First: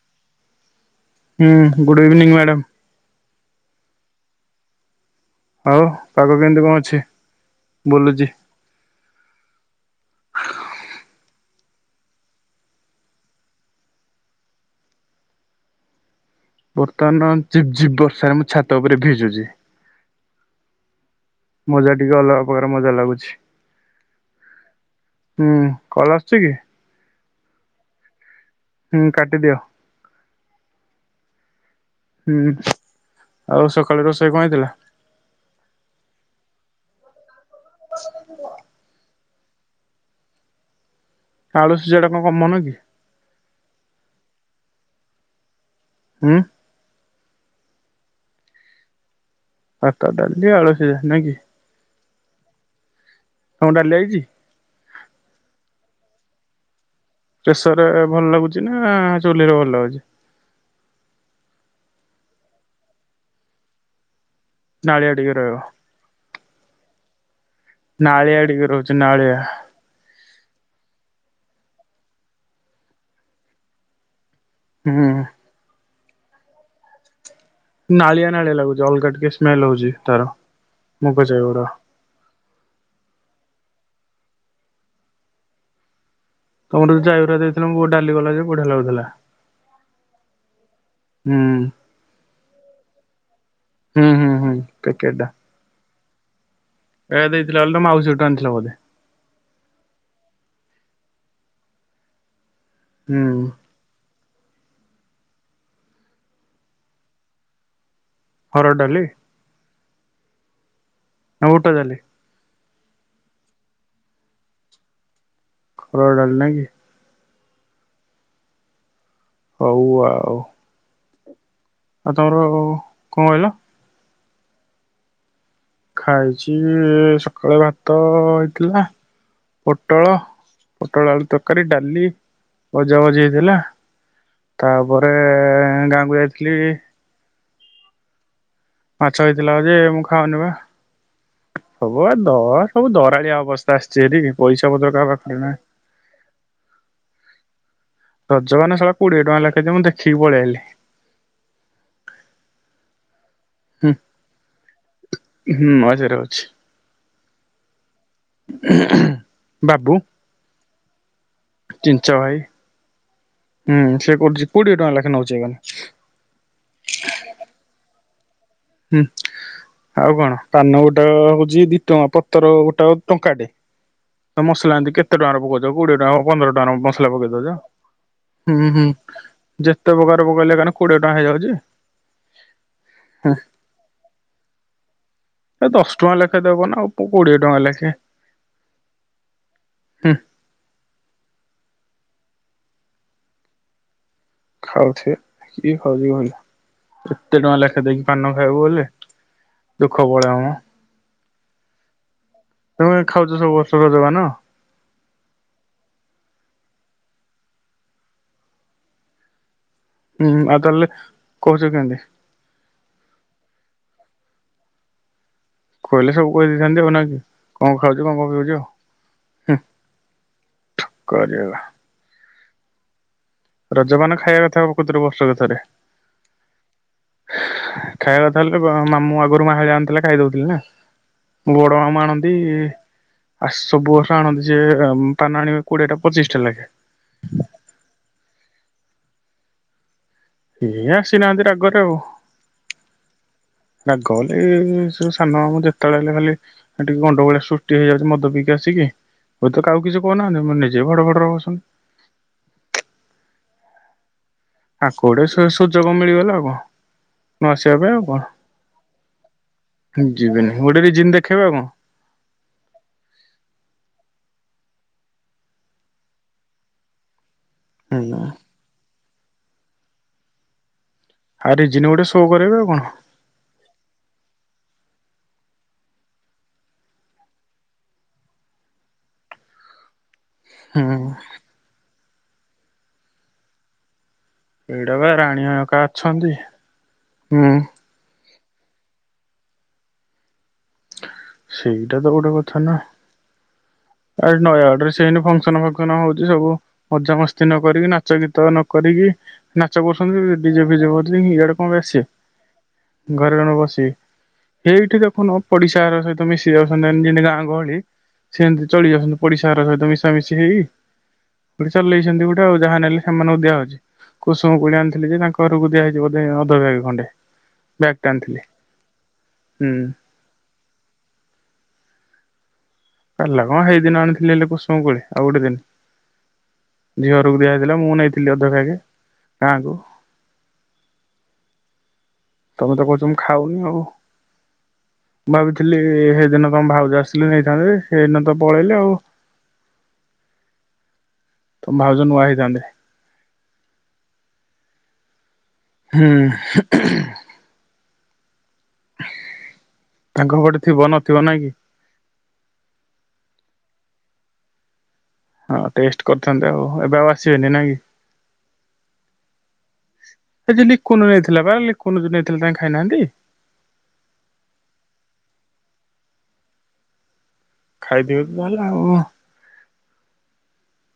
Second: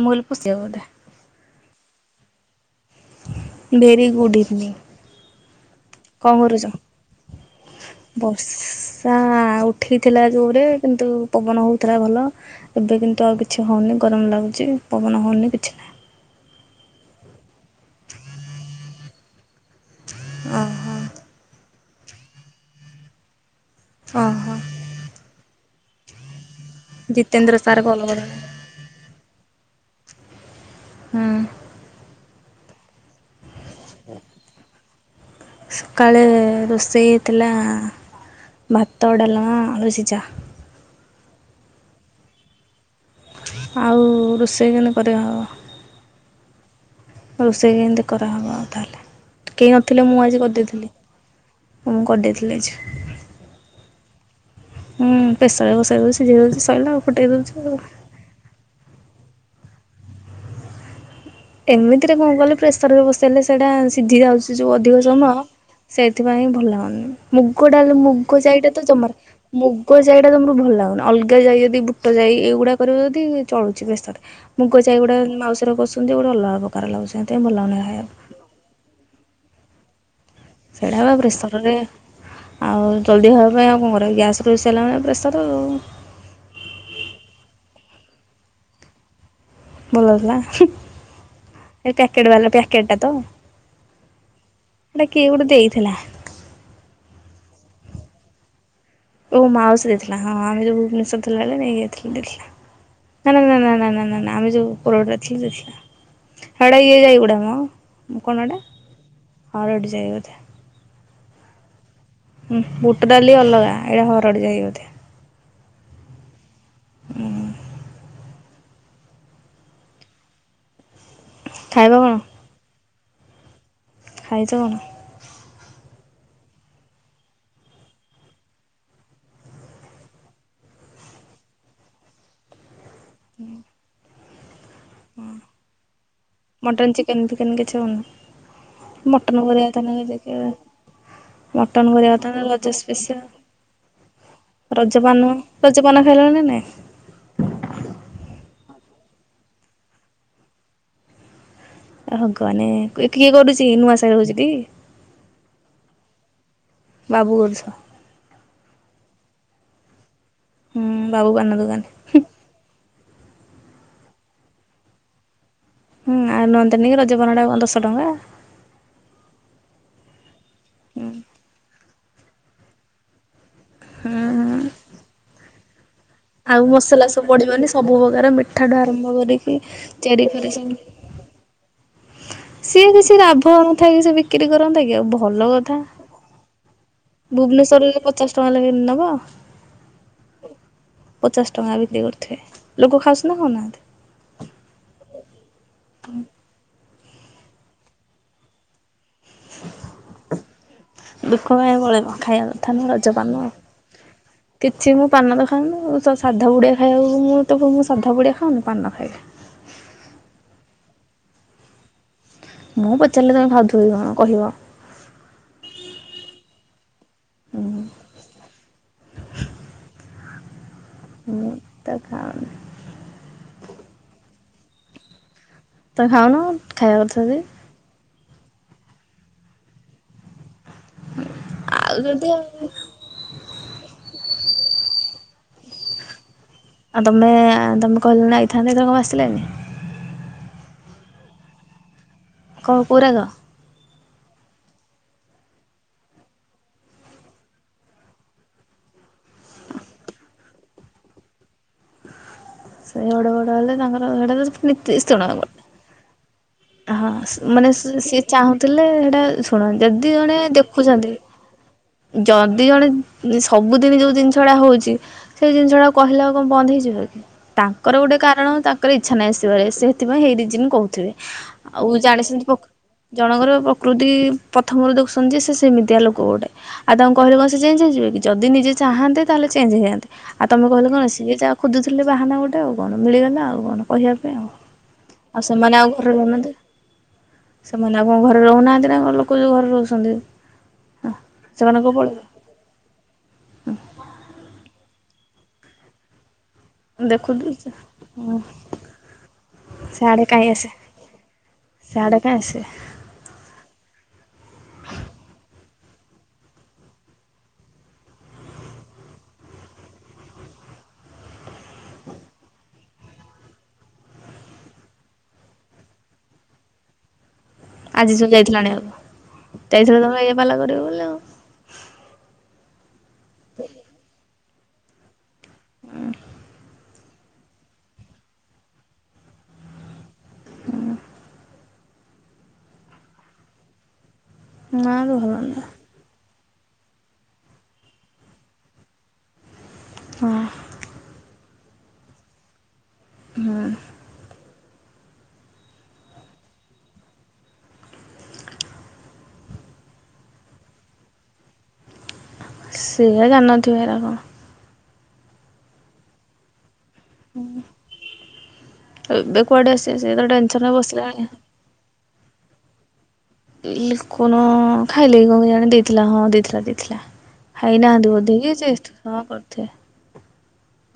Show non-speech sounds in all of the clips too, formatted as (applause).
ଆମୁଲ ପୁ ସେଉଦା ହୁଁ good evening ma'am very good evening ଆଉ ପାଗ କଣ କେମିତି କରୁଛ ଅଛି? ବୁଲୁଚି ବର୍ଷା ଉଠିଥିଲା ଯୋଉରେ କିନ୍ତୁ ପବନ ହଉଥିଲା ଭଲ ଏବେ କିନ୍ତୁ ଆଉ କିଛି ହଉନି ଗରମ ଲାଗୁଛି ପବନ ହଉନି କିଛି ନାହିଁ, ବର୍ତ୍ତମାନ ବର୍ଷାରେ ମୁଁ ଛାତ ଉପରେ ଭିଜୁଛି, ଓ ହୋ ମଜା ଟିକେ ଅଲଗା ପ୍ରକାର ମଜା ଲାଗୁଛି, ଓ ହୋ ହୁଁ କଲ ଆସଛି କି ଜିତେନ୍ଦ୍ର ସାର୍ କଲ ହୁଁ କାଟିଦିଅ ହଁ ହୁ ସକାାଳେ ଦସେ (inaudible) ଥିଲା ଭତୋଡ଼ଲ ହଁ ରୋଚଚା ଆଳୁସୀ ଯ ଟା କଣ କମନ କି ଆଉ ରୋଷେଇକ କରିବା ହବ ହଁ ରୋଷେଇକମତି କରା ହେବ ତାହହାଲେ ହାତଦଲି ଆଳସଦ ନା କି ମୁଁଁ କରିଦେଇଥିଲି ଯେ ହଉଁ ଡାଲିି ଆଇଛି ହୁଁ ପ୍ରେଶରରେ ବସେଇଚି, ସିଜିଗଲେ ତ ସରିଲା ଆଉ। ଫୁଟେଇ ଦେଉଛି ଆଉ। ପ୍ରେସର୍ ରେ ଭଲ ଲାଗୁଚି ନା? ହଁ ଚୁଲିର ଭଲ ଲାଗୁଛି। ଏମିତିରେ କଣ କହିଲେ, ପ୍ରେସରରେ ବସେଇଲେ ସେଇଟା ସିଜି ଯାଉଚି। ସେ ଯେଉଁ ଅଧିକ ନାଳିଆ ଟିକେ ସମୟ ରହିବ ସେଇଥିପାଇଁଁ ଭଲ ଲାଗୁନି। ମୁଗଡାଲି ମୁଗ ନାଳିଆ ଟିକେ ଜାଇଟା ତ ରହୁଚି ଯମାର ନାଳିଆ ମୁଗ ଜାଇଟା ତମର ଭଲ। ଲାଗୁନି, ଅଲଗା ଯାଇ ଯଦି ବୁଟ ଯାଇ ଏଇଗୁଡାକର ଯଦି ଚଳୁଛି ପ୍ରେସର୍ ରେ। ମୁଗ ହୁଁ। ଯାଇଗୁଡା ମାଉସର ବସ କେମତି ଗୋଟେ ଅଲଗା ପ୍ରକାର ଲାଗୁଚି। ନାଳିଆ ନାଳିଆ ଲାଗୁଚି, ଅଲଗା ଟିକେ ସ୍ମେଲ ହଉଚି। ତାର ସେଇଟା ବା ମୁଗ ଜାଇ ଗୁଡା। ପ୍ରେସରରେ ଆଉ ଜଲଦି ହଏ। ହଁ ଆଉ କଣ କରିବା, ଗ୍ୟାସ ତ ହେଇ ସାରିଲାଣି ପ୍ରେସରରେ ଆଉ। ତମର ଯୋଉ ଜାଇଗୁଡ଼ାକ ଦେଇଥିଲ, ବୋଉ ଡାଲି କଲା ଯେ ବଢିଆ ଲାଗୁଥିଲା। ଭଲ ଲାଗୁଥିଲା, ହୁଁ ହୁଁ ଏଇ ପ୍ୟାକେଟ ବାଲା ପ୍ୟାକେଟ ଟା ତ, ହୁଁ ହୁଁ ହୁଁ ହେଟା କିଏ ଗୋଟେ ଦେଇଥିଲା। ଏଆ ଦେଇଥିଲା ବଇଲେ, ତମେ ମାଉସି ଘରଠୁ ଆଣିଥିଲ ବୋଧେ। ଓ ମାଉସୀ ଦେଇଥିଲା, ହଁ ହଁ ଏଇ ଯଉ ଭୁବନେଶ୍ୱର ଥିଲା ବେଳେ ନେଇ ଯାଇଥିଲୁ ଦେଇଥିଲା। ହୁଁ। ହେଲୋ ନା ନା ନା ନା। ଆମେ ଯୋଉ ଉପରଟା ଥିଲୁ ହେଟା ଇଏ ଯାଇଗୁଡାକ ମ। କଣଟା ହରଡ଼ ଡାଲି ଏଟା ହରଡି। ଜୟ ବଧେ। ନା ବୁଟଡ଼ାଲି? ହୁଁ ବୁଟ ଡାଲି ଅଲଗା, ଏଇଟା ହରଡି ଯାଇ ବୋଧେ, ହରଡଡାଲି ନାଁଇ କି? ହୁଁ। ହଉ ଆଉ। ଖାଇବ ଆଉ ତମର ଆଉ କଣ କହିଲ? ଖାଇଚ କଣ? ଖାଇଚି, ସକାଳେ ଭାତ ହେଇଥିଲା ପୋଟଳ, ପୋଟଳ ଆଳୁ ତରକାରୀ, ଡାଲି। ଭଜା ଭଜି ହେଇଥିଲା? ତାପରେ ଗାଁକୁ ଯାଇଥିଲି ମଟନ୍ ଚିକେନ୍ କିଛି ହଉନି? ମାଛ ମଟନ୍ ହେଇଥିଲା କରିବା ଯେ, କଥା ମୁଁ ନେଇକି ଯାଇକି ଖାଉନି ବା। ମଟନ୍ କରିବା ସବୁବେଳେ କଥା ନା ଦଳ ରଜ ସବୁ ସ୍ପେଶାଲ। ଦରାଳିଆ ଅବସ୍ଥା ଆସିଚି ହାରି, ପଇସା ପତର କାହା ରଜପାନ ପାଖରେ ନାହିଁ। ରଜପାନ ଖାଇଲଣି ନା ନାଇଁ? ରଜପାନ ଶଳା କୋଡିଏ ଟଙ୍କା ଲେଖା ଯେ, ମୁଁ ଦେଖିକି ପଳେଇ ଆଇଲି। ହେ ଭଗବାନେ, କୋଇ କିଏ କରୁଛି, ହୁଁ ନୂଆ ସାର ହଉଛି ଟି? ହୁଁ ମଝିରେ ଅଛି ବାବୁ ବୋଲୁଛନ୍। ବାବୁ ହୁଁ। ବାବୁ ପାନ ଚିଞ୍ଚ ଦୋକାନୀ। ଭାଇ ହୁଁ। ସେ କରୁଛି, କୋଡିଏ ଟଙ୍କା ଲେଖେଁ ନଉଛି (unintelligible) ହୁଁ, ଆ ନଅନ୍ତାନି କି ରଜପାନଟା କଅଁ ଦଶ ଟଙ୍କା? ହୁଁ, ଆଉ କଣ ପାନ ହୁଁ। ଗୋଟାକ ହଉଛି ଦି ଟଙ୍କା, ପତର ଗୋଟାକ ଟଙ୍କାଟେ ତ ହୁଁ ମସଲା ଏନ୍ତି କେତେ ଟଙ୍କାରେ ପକଉଛି- କୋଡିଏ ଟଙ୍କା ପନ୍ଦର ଆଉ ଟଙ୍କା ମସଲା ସବୁ ପକେଇ ଦଉଛ ପଡ଼ିବନି ସବୁ ପ୍ରକାର ହୁଁ ମିଠାଠୁ ହୁଁ ଆରମ୍ଭ କରିକି ଯେତେ ଚେରି ପକାର ଫେରି ପକେଇଲେ ସବୁ କାଁକ କୋଡିଏ ଟଙ୍କା ହେଇଯାଉଛି- ସିଏ କିଛି ହୁଁ ଲାଭ ନଥାଏ କି ସେ ବିକ୍ରି କରନ୍ତା କି ଆଉ ବହୁତ- ଭଲ ଏ କଥା ଦଶ ଟଙ୍କା ଲେଖା ଦବ ନା ଆଉ କୋଡିଏ ଟଙ୍କା ଲେଖେ ଭୁବନେଶ୍ଵରରେ ପଚାଶ ଟଙ୍କା ଲୋଗ ନବ ହୁଁ ପଚାଶ ଟଙ୍କା ବିକ୍ରି କରୁ- ଲୋକ ଖାସ ନା ନାହାନ୍ତି- ଖାଉଛ କି ଖାଉଛି ଭିଲ- ଏତେ ଟଙ୍କା ଲେଖା ଦେଖି ପାନ ନ ଖାଇବୁ ହେଲେ- ଦୁଃଖ ପାଇଁ ପଳେଇବା ଖାଇବା କଥା ନ ତମେ ରଜ ଖାଉଛ ପାନ ସବୁ ବର୍ଷ ରଜପାନ? କିଛି ମୁଁ ପାନ ଦେଖାନି ସାଧା ପୁଡ଼ିଆ- ଖାଇ ଆକୁ ମୁଁ ତ ମୁଁ ସାଧା ପୁଡ଼ିଆ ଖାଉନି ପାନ ଖାଇକ- ହୁଁ ତା ହେଲେ କହୁଛ କେମିନ୍ତି- ମୁଁ ପଚାରିଲେ ତମେ ଖାଉଥିବ କି କଣ କହିବ- କହିଲେ ସବୁ କହିଦେଇଥାନ୍ତି ଆଉ ନା କି କଣ ହୁଁ ଖାଉଛ କଣ କଣ ପିଉଛ ମୁଁ କରିବା ତ କାଉ- ରଜ ପାନ ଖାଇବା କଥା ପ୍ରକୃତରେ ବର୍ଷକୁ ଥରେ- ତ ଖାଉନ ଖାଇବା କଥା ଯଦି- ଖାଇବା କଥା ହେଲେ ମା ମୁଁ ଆଗରୁ ମାହା ଯାଣି ଥିଲା ଖାଇଦେଉ ଥିଲି ନା- ବଡ ଆଉ ମାମ ଯଦି ଆଣନ୍ତି ଆଉ ଆ ସବୁ ବର୍ଷରେ ଆଣନ୍ତି- ଯେ ପାନ ଆଣିବେ କୋଡିଏ ଟା ପଚିଶ ଟା ଲେଖା- ଆଉ ତମେ, ତମେ କହିଲନି ଆଇଥାନ୍ତେ, ଏଥର କମ ପାଇଁ ଆସିଲାନି? ଏଇ ଆସିନାହାଁନ୍ତି ରାଗରେ ଆଉ। କହୁ କହୁ ରାଗ? ରାଗ ହେଲେ ଏ ସେ ସାନମାମୁଁ ଯେତେବେଳେ ଆଇଲେ ଖାଲି ଟିକେ ଗଣ୍ଡଗୋଳିଆ ସୃଷ୍ଟି ହେଇଯାଉଛି ମଦ ପିଇକି ଆସିକି, ହୁଏତ କାହାକୁ କିଛି କହୁନାହାଁନ୍ତି, ନିଜେ ଭଡ ଭଡ଼ର ହଉଛନ୍ତି। ସେ ଭଡ଼ ଭଡ ହେଲେ ତାଙ୍କର ସେଇଟା ତ ସେ ଆକୁ ଗୋଟେ ସୁ-ସୁଯୋଗ ମିଳିଗଲା ଆଉ କଣ। ହଁ ନ ମାନେ ଆସିବା ପାଇଁ ଆଉ କଣ ସି-ସିଏ ଚାହୁଁଥିଲେ ସେଇଟା ଶୁଣ, ଯଦି ଜଣେ ଯିବେନି ଗୋଟେ ରିଜିନ ଦେଖୁଛନ୍ତି, ଦେଖେଇବେ ଆଉ କଣ ଯଦି ଜଣେ ସବୁଦିନି ଯୋଉ ଜିନିଷ ଷଡା ହଉଛି, ସେଇ ଜିନିଷ ଗୁଡା କହିଲେ ଆଉ କଣ ବନ୍ଦ ହେଇଯିବ କି? ତାଙ୍କର ଗୋଟେ ହୁଁ। କାରଣ, ତାଙ୍କର ଇ ଚ୍ଛା ନାହିଁ ଆସିିବାରେ, ସେଇଥିପାଇଁ ଏହି ରିଜିନ୍ କହୁଥିବେ। ରିଜିନ ଆଉ ଗୋଟେ ଶୋ ଜାଣେ ସେମତି କରେଇବେ ଆଉ କଣ ଜଣଙ୍କର ପ୍ରକୃତି ପ୍ରଥମରୁ ଦେଖୁଛନ୍ତି ଯେ ସେମିତିଆ ଲୋକ ଗୋଟେ ଆଉ ତାଙ୍କୁ କହିଲେ କଣ ସେେଞ୍ଜ ହେଯିବ କି ଯଦି ନିଜେ ଚାହାତେ ତାହେଲେ ଚେଞ୍ଜହେଯାଆନ୍ତେ। ଆଉ ତମେ କହିଲେ କଣ ହୁଁ ସିଏ ଯାହା ଖୋଜୁଥିଲେ ବାହାନା ଗୋଟେଉ କଣ ମିଳିଗଲେ ଆଉ କଣ କହିବା ପାଇଁ ଆଉ ଏଡ ଭ ଆଉ ରାଣି ହେ ସେମାନେ କା ଆଉ ସେମାନେ ଆଉ କଣ ଘ ରହୁନାହାନ୍ତି ନା ଲୋକ ଯୋଉ ଘରେ ରହୁଛନ୍ତି। ହଁ ସେମାନେ କ'ଣ ସେଇଟା ତ ପଳେଇବେ ଗୋଟେ କଥା ନା। ଆ ନୟା ଆଡରେ ସେଇନ ଫକ୍ସନ ନ ଫଙ୍କସନ ହଉଛି ସବୁ। ମଜାମସ୍ତି ଦେଖୁଛୁ ନ କରିକି ନାଚ ଗୀତ ନ କରିକି ନାଚ କରୁଛନ୍ତି ଡିଜେ ଫିଜେ କରୁ ଇଆଡେ କଣ ବସେ ସିଆଡ଼େ କାଇଁ ସେ ଘରେ ଜଣେ ବସି ଏଇଠି ଦେଖନ ପଡି ତାର ସହିତ ମିଶି ଯାଉଛନ୍ତି ଯେମିତି ଗାଁ ଗହଳି ସେମତି ଚଳି ଯାଉଛନ୍ତି ପଡିଶା ଘର ସହିତ ମିଶାମିଶି ହେଇ ଗଟେ ଚଲେଇଛନ୍ତି ଗୋଟେ ଆଉ ଯାହା ନେଲେ ସେମାନଙ୍କୁ ଦିଆହଉଛି କୁସୁମ କୋଳି ଆଣିଥିଲି ଯେ ତାଙ୍କ ଘରକୁ ଦିଆହେଇଛି ଅଧବେଗ ଖଣ୍ଡେ। ବ୍ୟାଗ ଟେ ଆଜି ସବୁ ଆଣିଥିଲି ଯାଇଥିଲାଣି ଆଉ ହୁଁ। ଯାଇବ ତମେ ଏଇ ପାଲା କରିବ ବୋଲି ଆଉ। ପାଲା କଣ ସେଇଦିନ ଆଣିଥିଲେ ପୋ କଣ ଆଉ ଗୋଟେ ଦିନ। (inaudible) ଝିଅ ରକୁ ଦିଆହଇଥିଲା ମୁଁ ନେଇଥିଲି ଅଧବାଗ ଗାଁ କୁ ହୁଁ। ତମେ ତ କହୁଛ ଖାଉନି ଆଉ। ନା ତ ଭଲ ନୁହଁ ଭାବିଥିଲି ହେଦିନ ତମ ଭାଉଜ ଆସିଥିଲି ନେଇଥାନ୍ତେ ସେଇନା ତ ପଳେଇଲେ ଆଉ। ହଁ। ତମ ଭାଉଜ ନୂଆ ହେଇଥାନ୍ତେ। ହୁଁ। ହୁଁ। ତାଙ୍କପଟେ ଥିବ ନଥିବ ନାଇଁ କି। ସେଇଆ ଜାଣଥିବ ଏରାକ। ହଁ ଟେଷ୍ଟ କରିଥାନ୍ତେ ଆଉ। ଏବେ ଆଉ ଆସିବେନି ନାଇଁ ଏବେ କୁଆଡ଼େ ସେ ସେ ତ କି ଟେନସନରେ (inaudible) ଲିଖନୁ ବସିଲାଣି। ନେଇଥିଲା ବା ଲିଖୁନ ଏତେ ଲାଣି ଖାଇନାହାନ୍ତି। କଣ ଖାଇଲେ କଣ ଜାଣ ଦେଇଥିଲା ହଁ ଦେଇଥିଲା ଦେଇଥିଲା। ଖାଇନାହାନ୍ତି ଖାଇଥିବେ ତ ବୋଧକି ତାହେଲେ ଆଉ କରିଥା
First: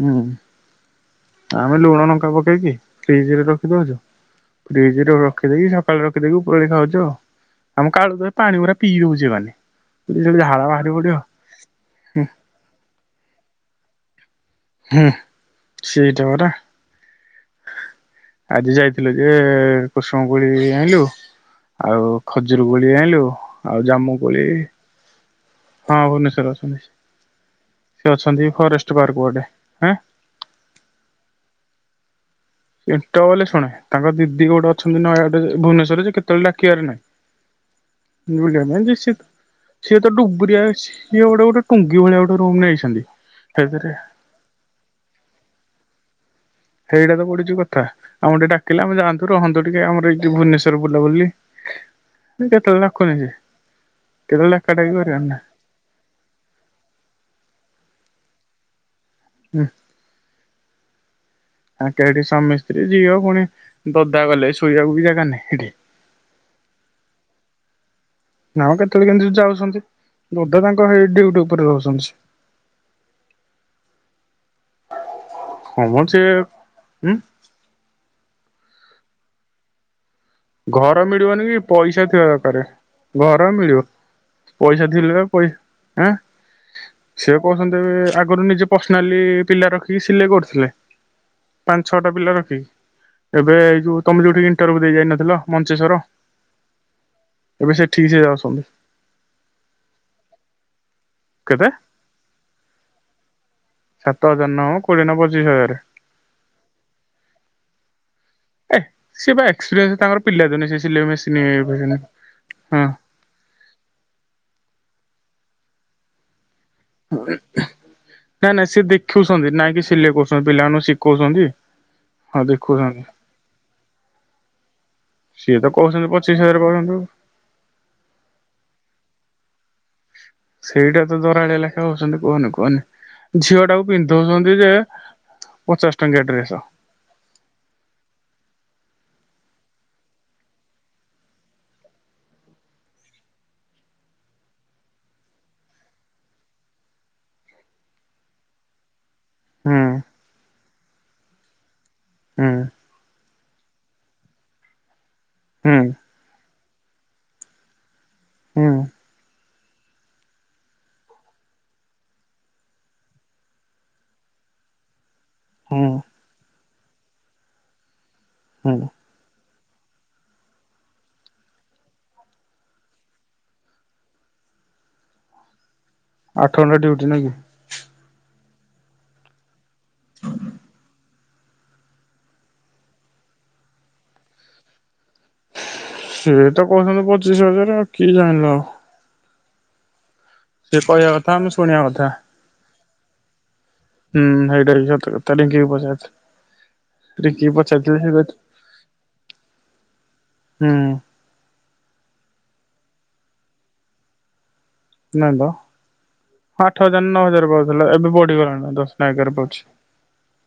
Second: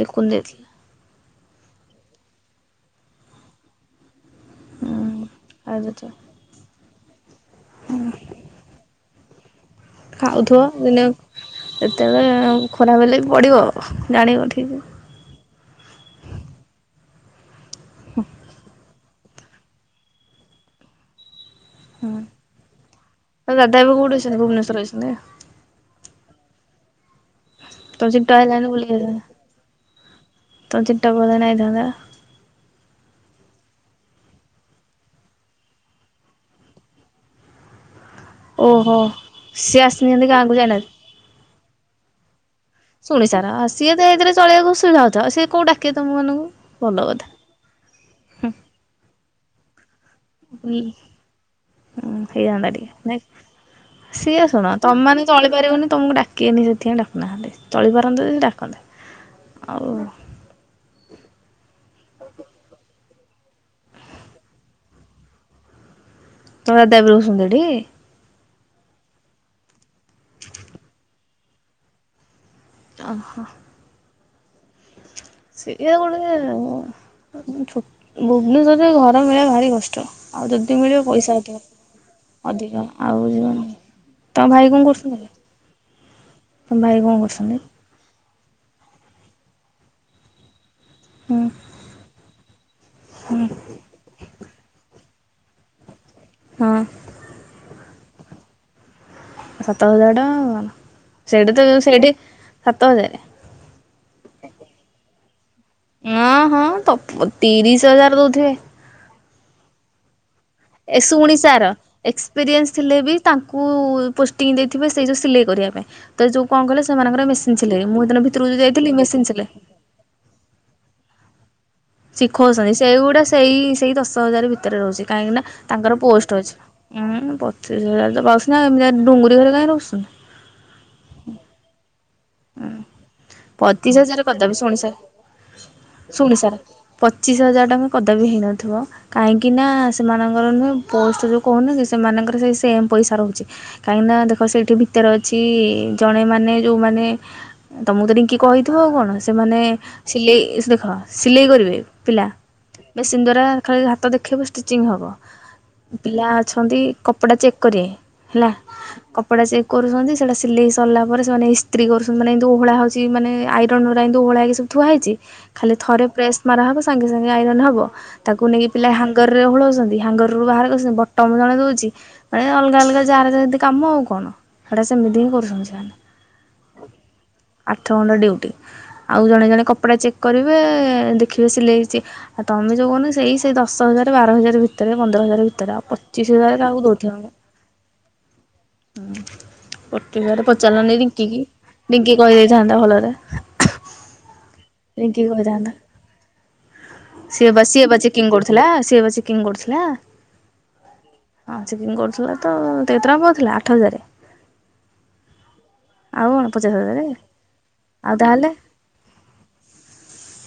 ହୁଁ। ଲିକୁନ ଦେଇଥିଲା। ଆମେ ଲୁଣ ଲଙ୍କା ପକେଇକି ଫ୍ରିଜ ରେ ରଖିଦଉଛୁ। ଫ୍ରିଜରେ ହୁଁ। ରଖଦେଇି ଖାଇ ସକାଳେ ଦେଇଥିବ ରଖିଦକି ଉପର ପରଳି ଖାଉଛୁ। ଞ୍ଚ ଆମ କାଳୁ ଦରେ ପାଣି ପୁରା ପିଇ ଦଉଚି। ମାନେ ଝାଳ ଖାଉଥିବ, ବାହାରି ଦିନେ ପଡିବ ହୁଁ ସେତେବେଳେ ଖରାପ ହେଲେ ବି ପଡିବ ଜାଣିବ ଠିକ୍। ହୁଁ, ସେଇଟା ପରା। ଆଜି ଯାଇଥି ଥିଲୁ ଯେ, କୁସୁମ କୋଳି ଆଇଁଲୁ ଆଉ ହୁଁ ଖଜୁରୁ କୋଳି ଆଇଁଲୁ ତ ଦାଦା ଆଉ ଏବେ ଜାମୁ କୋଉଠି ଅଛନ୍ତି କୋଳି, ଭୁବନେଶ୍ୱରରେ ଅଛନ୍ତି ହଁ ଭୁବନେଶ୍ଵର। (unintelligible) ସେ ଅଛନ୍ତି ଫରେଷ୍ଟ ପାର୍କ ଗୋଟେ ତ (unintelligible) ଆ ସେଟ ବଲେ ଶୁଣେ ତାଙ୍କ ଦିଦି ଗୋଟେ ଅଛନ୍ତି ନୟାଗଡ଼ରେ ଯେ ଭୁବନେଶ୍ୱରରେ ଯେ କେତେବେଳେ ଡାକିବାରେ ନାହିଁ। ବୁଲିବା ପାଇଁ ଯେ ଓହୋ ସେ ସିଏ ତ ଆସିନାହାଁନ୍ତି ଗାଁକୁ ଡୁବୁରିଆ ଯାଇନାହାଁନ୍ତି ସିଏ ଗୋଟେ ଗୋଟେ ଟୁଙ୍ଗି ଭଳିଆ ଗୋଟେ ରୁମ୍ ନେଇଛନ୍ତି। ଶୁଣି ସାର ସେଇଥିରେ ସିଏ ତ ଏଇଥିରେ ଚଳେଇବାକୁ ଅସୁବିଧା ହଉଥିବ ଆଉ ସିଏ କୋଉ ଡାକିବେ ତମମାନଙ୍କୁ। ସେଇଟା ତ ପଡୁଚି କଥା ଆମକୁ ଟିକେ ଡାକିଲେ ଆମେ ଯାଆନ୍ତୁ ରହନ୍ତୁ ଟିକେ ଆମର ଭୁବନେଶ୍ୱର ବୁଲାବୁଲି ହଁ ହେଇଯାନ୍ତା କେତେବେଳେ ଡାକୁନି ଟିକେ ଯେ ସିଏ କେତେବେଳେ ଡାକା ଶୁଣ ଡାକି କରିବାର ତମେମାନେ ନା ଚଳି ପାରିବନି ତମକୁ ଡାକିବେନି ସେଥିପାଇଁ ଡାକୁନାହାଁନ୍ତି ଚଳିପାର ପରନ୍ତ ଯଦି ଡାକନ୍ତା। ଆଉ ଆଙ୍କେ ଏଠି ସ୍ୱାମୀ ସ୍ତ୍ରୀ ଝିଅ ପୁଣି ଦଦା ଗଲେ ଶୋଇବାକୁ ବି ଜାଗା ନାହିଁ ସେଠି। ତମ ଦାଦା ବି ରହୁଛନ୍ତି ସେଠି? ନାମ କେତେବେଳେ କେମିତି ଯାଉଛନ୍ତି ବୋଧେ ତାଙ୍କ ହେଇ ଡ୍ୟୁଟି ଉପରେ ରହୁଛନ୍ତି। ଓହୋ। ହଁ ସେୟା ମ ଗୋଟେ ସେ ହୁଁ ଛୋ ଭୁବନେଶ୍ୱରରେ ଘର ମିଳିଆ ଭାରି କଷ୍ଟ। ଆଉ ଯଦି ମିଳିବ ଘର ପଇସା ମିଳିବନି କି ଅଧିକ ପଇସା ଥିବା ଦରକାର ଅଧିକ ଆଉ ଘର ମିଳିବ ତମ ଭାଇ କଣ ପଇସା ଥିଲେ କରୁଛନ୍ତି? ବା ଆଁ ତମ ଭାଇ କଣ ସେ କରୁଛନ୍ତି? ପର୍ଯ୍ୟନ୍ତ ବି ଆଗରୁ ନିଜେ ପର୍ସନାଲି ପିଲା ରଖିକି ସିଲେଇ କରୁଥିଲେ। ହୁଁ ପାଞ୍ଚ ଛଅଟା ପିଲା ରଖି ଏବେ ଏଇ ଯୋଉ ତମେ ଯୋଉଠି ଇଣ୍ଟରଭ୍ୟୁ ଦେଇ ଯାଇନ ଥିଲ ମଞ୍ଚେଶ୍ଵର ହଁ। ଏବେ ସେଠିକି ସେ ଯାଉସନ୍ତି। ସାତ ହଜାର ଟଙ୍କା ଆଉ କଣ। ସେଇଠି ତ କେତେ ସେଇଠି ସାତ ହଜାରେ ଚିଶ ହଜାର। ଅଁ ହଁ ତ ତିରିଶ ହଜାର ଦଉ (unintelligible) ସେ ବା ଏକ୍ସପ୍ରେନ୍ସ ତାଙ୍କର ପିଲା ଦିନୁ ସେ ଏ ସିଲେଇ ଶୁଣି ମେସିନ ସାର ହଁ ନାଇଁ ଏକ୍ସପିରିଏନ୍ସ ଥିଲେ, ବି ତାଙ୍କୁ ପୋଷ୍ଟି ଦେଇଥିବେ ସେ ଯଉ ସିଲେଇ କରିବା ପାଇଁ ତ ଯୋଉ କଣ କଲେ ସେମାନଙ୍କର ନାଇଁ, ମେସିନ୍ ସିଲେଇ ମୁଁ ସେଦିନ ଭିତରକୁ ଯୋଉ ନାଇଁ ସେ ଯାଇଥିଲି ମେସିନ୍ ସିଲେଇ ଦେଖୁଛନ୍ତି, ନାଇଁ କି ସିଲେଇ କରୁଛନ୍ତି, ପିଲାମାନଙ୍କୁ ଶିଖଉଛନ୍ତି। ହଁ ଶିଖଉଛନ୍ତି, ଦେଖୁଛନ୍ତି। ସେଇଗୁଟା ସେଇ ସେଇ ଦଶ ହଜାର ଭିତରେ ରହୁଛି, କାହିଁକି ନା ସିଏ ତ ତାଙ୍କର କହୁଛନ୍ତି ପଚିଶ ପୋଷ୍ଟ ଅଛି ହଜାର ପାଉଛନ୍ତି ଉଁ ପଚିଶ ହଜାର ତ ପାଉଛନ୍ତି, ଏମିତି ଡୁଙ୍ଗୁ ଘରେ କାଇଁ ରହୁ ସେଇଟା ତ ଦରାଳି ଲେଖା ହଉଛନ୍ତି। କୁହନି ହଁ, କୁହନି। ଝିଅ ଟାକୁ ପଚିଶ ହଜାର ପିନ୍ଧଉଛନ୍ତି କଦାପି ଯେ ଶୁଣି ସାର, ପଚାଶ ଟଙ୍କିଆ ଶୁଣି ଡ୍ରେସ ସାର ପଚିଶ ହଜାର ଟଙ୍କା କଦାପି ହେଇନଥିବ। କାହିଁକିନା ସେମାନଙ୍କର ନୁହେଁ ପୋଷ୍ଟ ଯେଉଁ କହୁନ ସେମାନଙ୍କର ସେଇ ସେମ୍ ପଇସା ରହୁଛି, କାହିଁକି ନା ଦେଖ ସେଇଠି ଭିତରେ ଅଛି, ଜଣେମାନେ ଯୋଉ ମାନେ ତମକୁ ତ ରିଙ୍କି କହିଥିବ ଆଉ କଣ। ସେମାନେ ହୁଁ ସିଲେଇ ଦେଖ ସିଲେଇ କରିବେ। ପିଲା ହୁଁ। ମେସିନ ଦ୍ଵାରା ଖାଲି ହାତ ଦେଖେଇବ ଷ୍ଟିଚିଂ ହେବ। ହୁଁ ପିଲା ଅଛନ୍ତି, କପଡ଼ା ଚେକ୍ କରିବେ। ହେଲା ହୁଁ କପଡ଼ା ଚେ କରୁଛନ୍ତି, ସେଇଟା ସିଲେଇ ସରିଲା ପରେ ସେମାନେ ଇସ୍ତ୍ରୀ କରୁ ମାନେ ଏମିତି ଓହଳା ହଉଛି, ମାନେ ଆଇରନ ଉରା ଏମିତି ଓହଳା ହେଇକି ସବୁ ଥୁଆ ହେଇଛି, ଖାଲି ହୁଁ ଥରେ ପ୍ରେସ ମରା ହବ, ସାଙ୍ଗେ ସାଙ୍ଗେ ଆଇରନ୍ ହବ। ତାକୁ ନେଇକି ହୁଁ ପିଲା ହାଙ୍ଗ ରେ ଓ, ହାଙ୍ଗର ରୁ ବାହାର କରଛନ୍ତି, ବଟମ ଜଣେ ଦଉଛି, ମାନେ ଅଲଗା ଅଲଗା ଯାହାର ଯେମିତି କାମ ଆଉ କଣ ହେଟା ସେମିତି ହିଁ କରୁଛନ୍ତି, ସେମାନେ। ଆଠ ଘଣ୍ଟା ଡ୍ୟୁଟି ନାଇଁ କି? ଆଠ ଘଣ୍ଟା ଡ୍ୟୁଟି। ଆଉ ଜଣେ ଜଣେ କପଡା ଚେକ୍ କରିବେ, ଦେଖିବେ, ସିଲେଇ ହେଇଚି, ଆଉ ତମେ ଯୋଉ କହୁନ ସେଇ ସେଇ ଦଶ ହଜାର, ବାର ହଜାର ଭିତରେ, ପନ୍ଦର ହଜାର ଭିତରେ ଆଉ ପଚିଶ ସିଏ ହଜାର ତ କାହାକୁ କହୁଛନ୍ତି, ଦଉଥିବ ମ। ପଚିଶ ହଜାର ଆଉ କିଏ ଜାଣିଲା। ଅ ପଚିଶି ହଜାରେ ପଚାରିଲନି ରିଙ୍କି କି। ଶୁଣିବା କଥା ରିଙ୍କି କହି ଦେଇେଇଥାନ୍ତା ଭଲରେ। ହୁଁ ହେଇଟା ବି ସତ ରିଙ୍କି କଥା କୁ କହିଥାନ୍ତା, ପଚାରିଥିଲି। ରିଙ୍କି ସିଏ କି ବା ପଚାରିଥିଲି ସେ ଚେକିଂ କହି କରୁଥିଲା ସିଏ ବା ଚେକିଙ୍ଗ କରୁଥିଲା, ହୁଁ ଅ ଚେକିଙ୍ଗ କରୁଥିଲା ତ ସେ କେତେ ଟଙ୍କା ପାଉଥିଲା, ଆଠ ହଜାରେ। ନାଇଁ ତ ଆଠ ହଜାର, ନଅ ହଜାର ପାଉଥିଲା, ଏବେ ଆଉ ତାହେଲେ ବଢିଗଲାଣି ଦଶ ନା ଏଗାର ପାଉଚି।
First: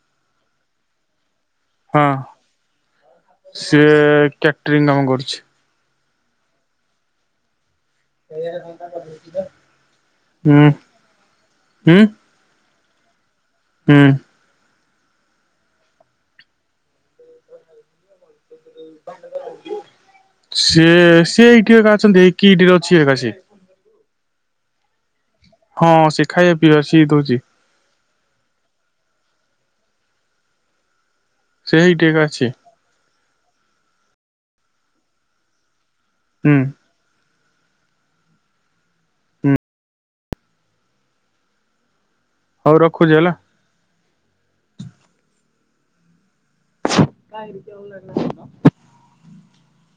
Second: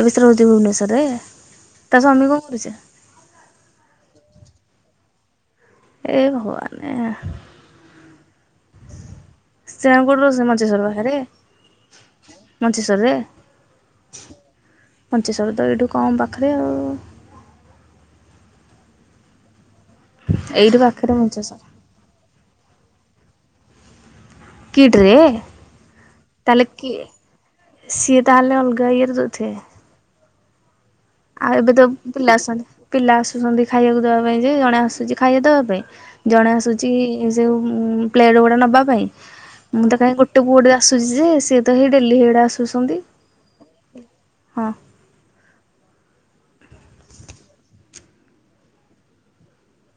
ଏବେ ସେ ରହୁଛି ଭୁବନେଶ୍ୱର ରେ ତା ହଁ। ସ୍ମୀ କଣ କରୁଛି? ଛି (inaudible) ଏଇ ଭ ଆାନ ସେଇଆ କଟା କର (inaudible) ସେହଁଗଡ଼ଡରୁ ସେ ମଞ୍ଚେଶ୍ଵର ପାଖରେ ହୁଁ ମଞ୍ଚେଶ୍ରରେ (inaudible) ହୁଁ। ମଞ୍ଚେସ୍ଵର ତ ଏଇଠୁ କମ୍ ପାଖରେ ଆଉ ଛି (inaudible) ଏଇଠୁ ପାଖରେ ସିଏ ସେିଏ ମଞ୍ଚେଶ୍ଵର ଏଇଠି ଏକ ଏକା ଅଛନ୍ତି ଏଇ କିି ଏଇଠିରେ ଅଛି ଏକା ସେ କିଟରେ ହଁ ସେ (inaudible) ଖାଇବା ତାହେଲ ପିଇବା ସିଏ ଦଉଛି କିସିଏ ତାହଲେ ଅଲଗାଈଏରେ ଜଦି ଠେ (inaudible) ଆଉ ଏବେ ସେ ତ ଏଇଠି ଏକା ପିଲା ଅଛି ଆସନ୍ତି ପିଲା ଆସୁଛନ୍ତି ଖାଇବାକୁ ବା ପାଇଁ ଯେ ଜଣେ ଆସୁଛି ଖାଇବା ଦେବା ପାଇଁ ଜଣେ ହୁଁ ଆସୁଛି, ଯଉ ପ୍ଲେଟ ଗୁଡା ନବା ପାଇଁ ହୁଁ ମୁଁ ତ କାଇଁ ଗୋଟେ ପୁଅଟେ ଆସୁଛି ଯେ ସ ତଇ ଡେଲି ହିଆଡେ ହଉ ଆସୁଛନ୍ତି। ରଖୁଛି ହେଲା। (inaudible)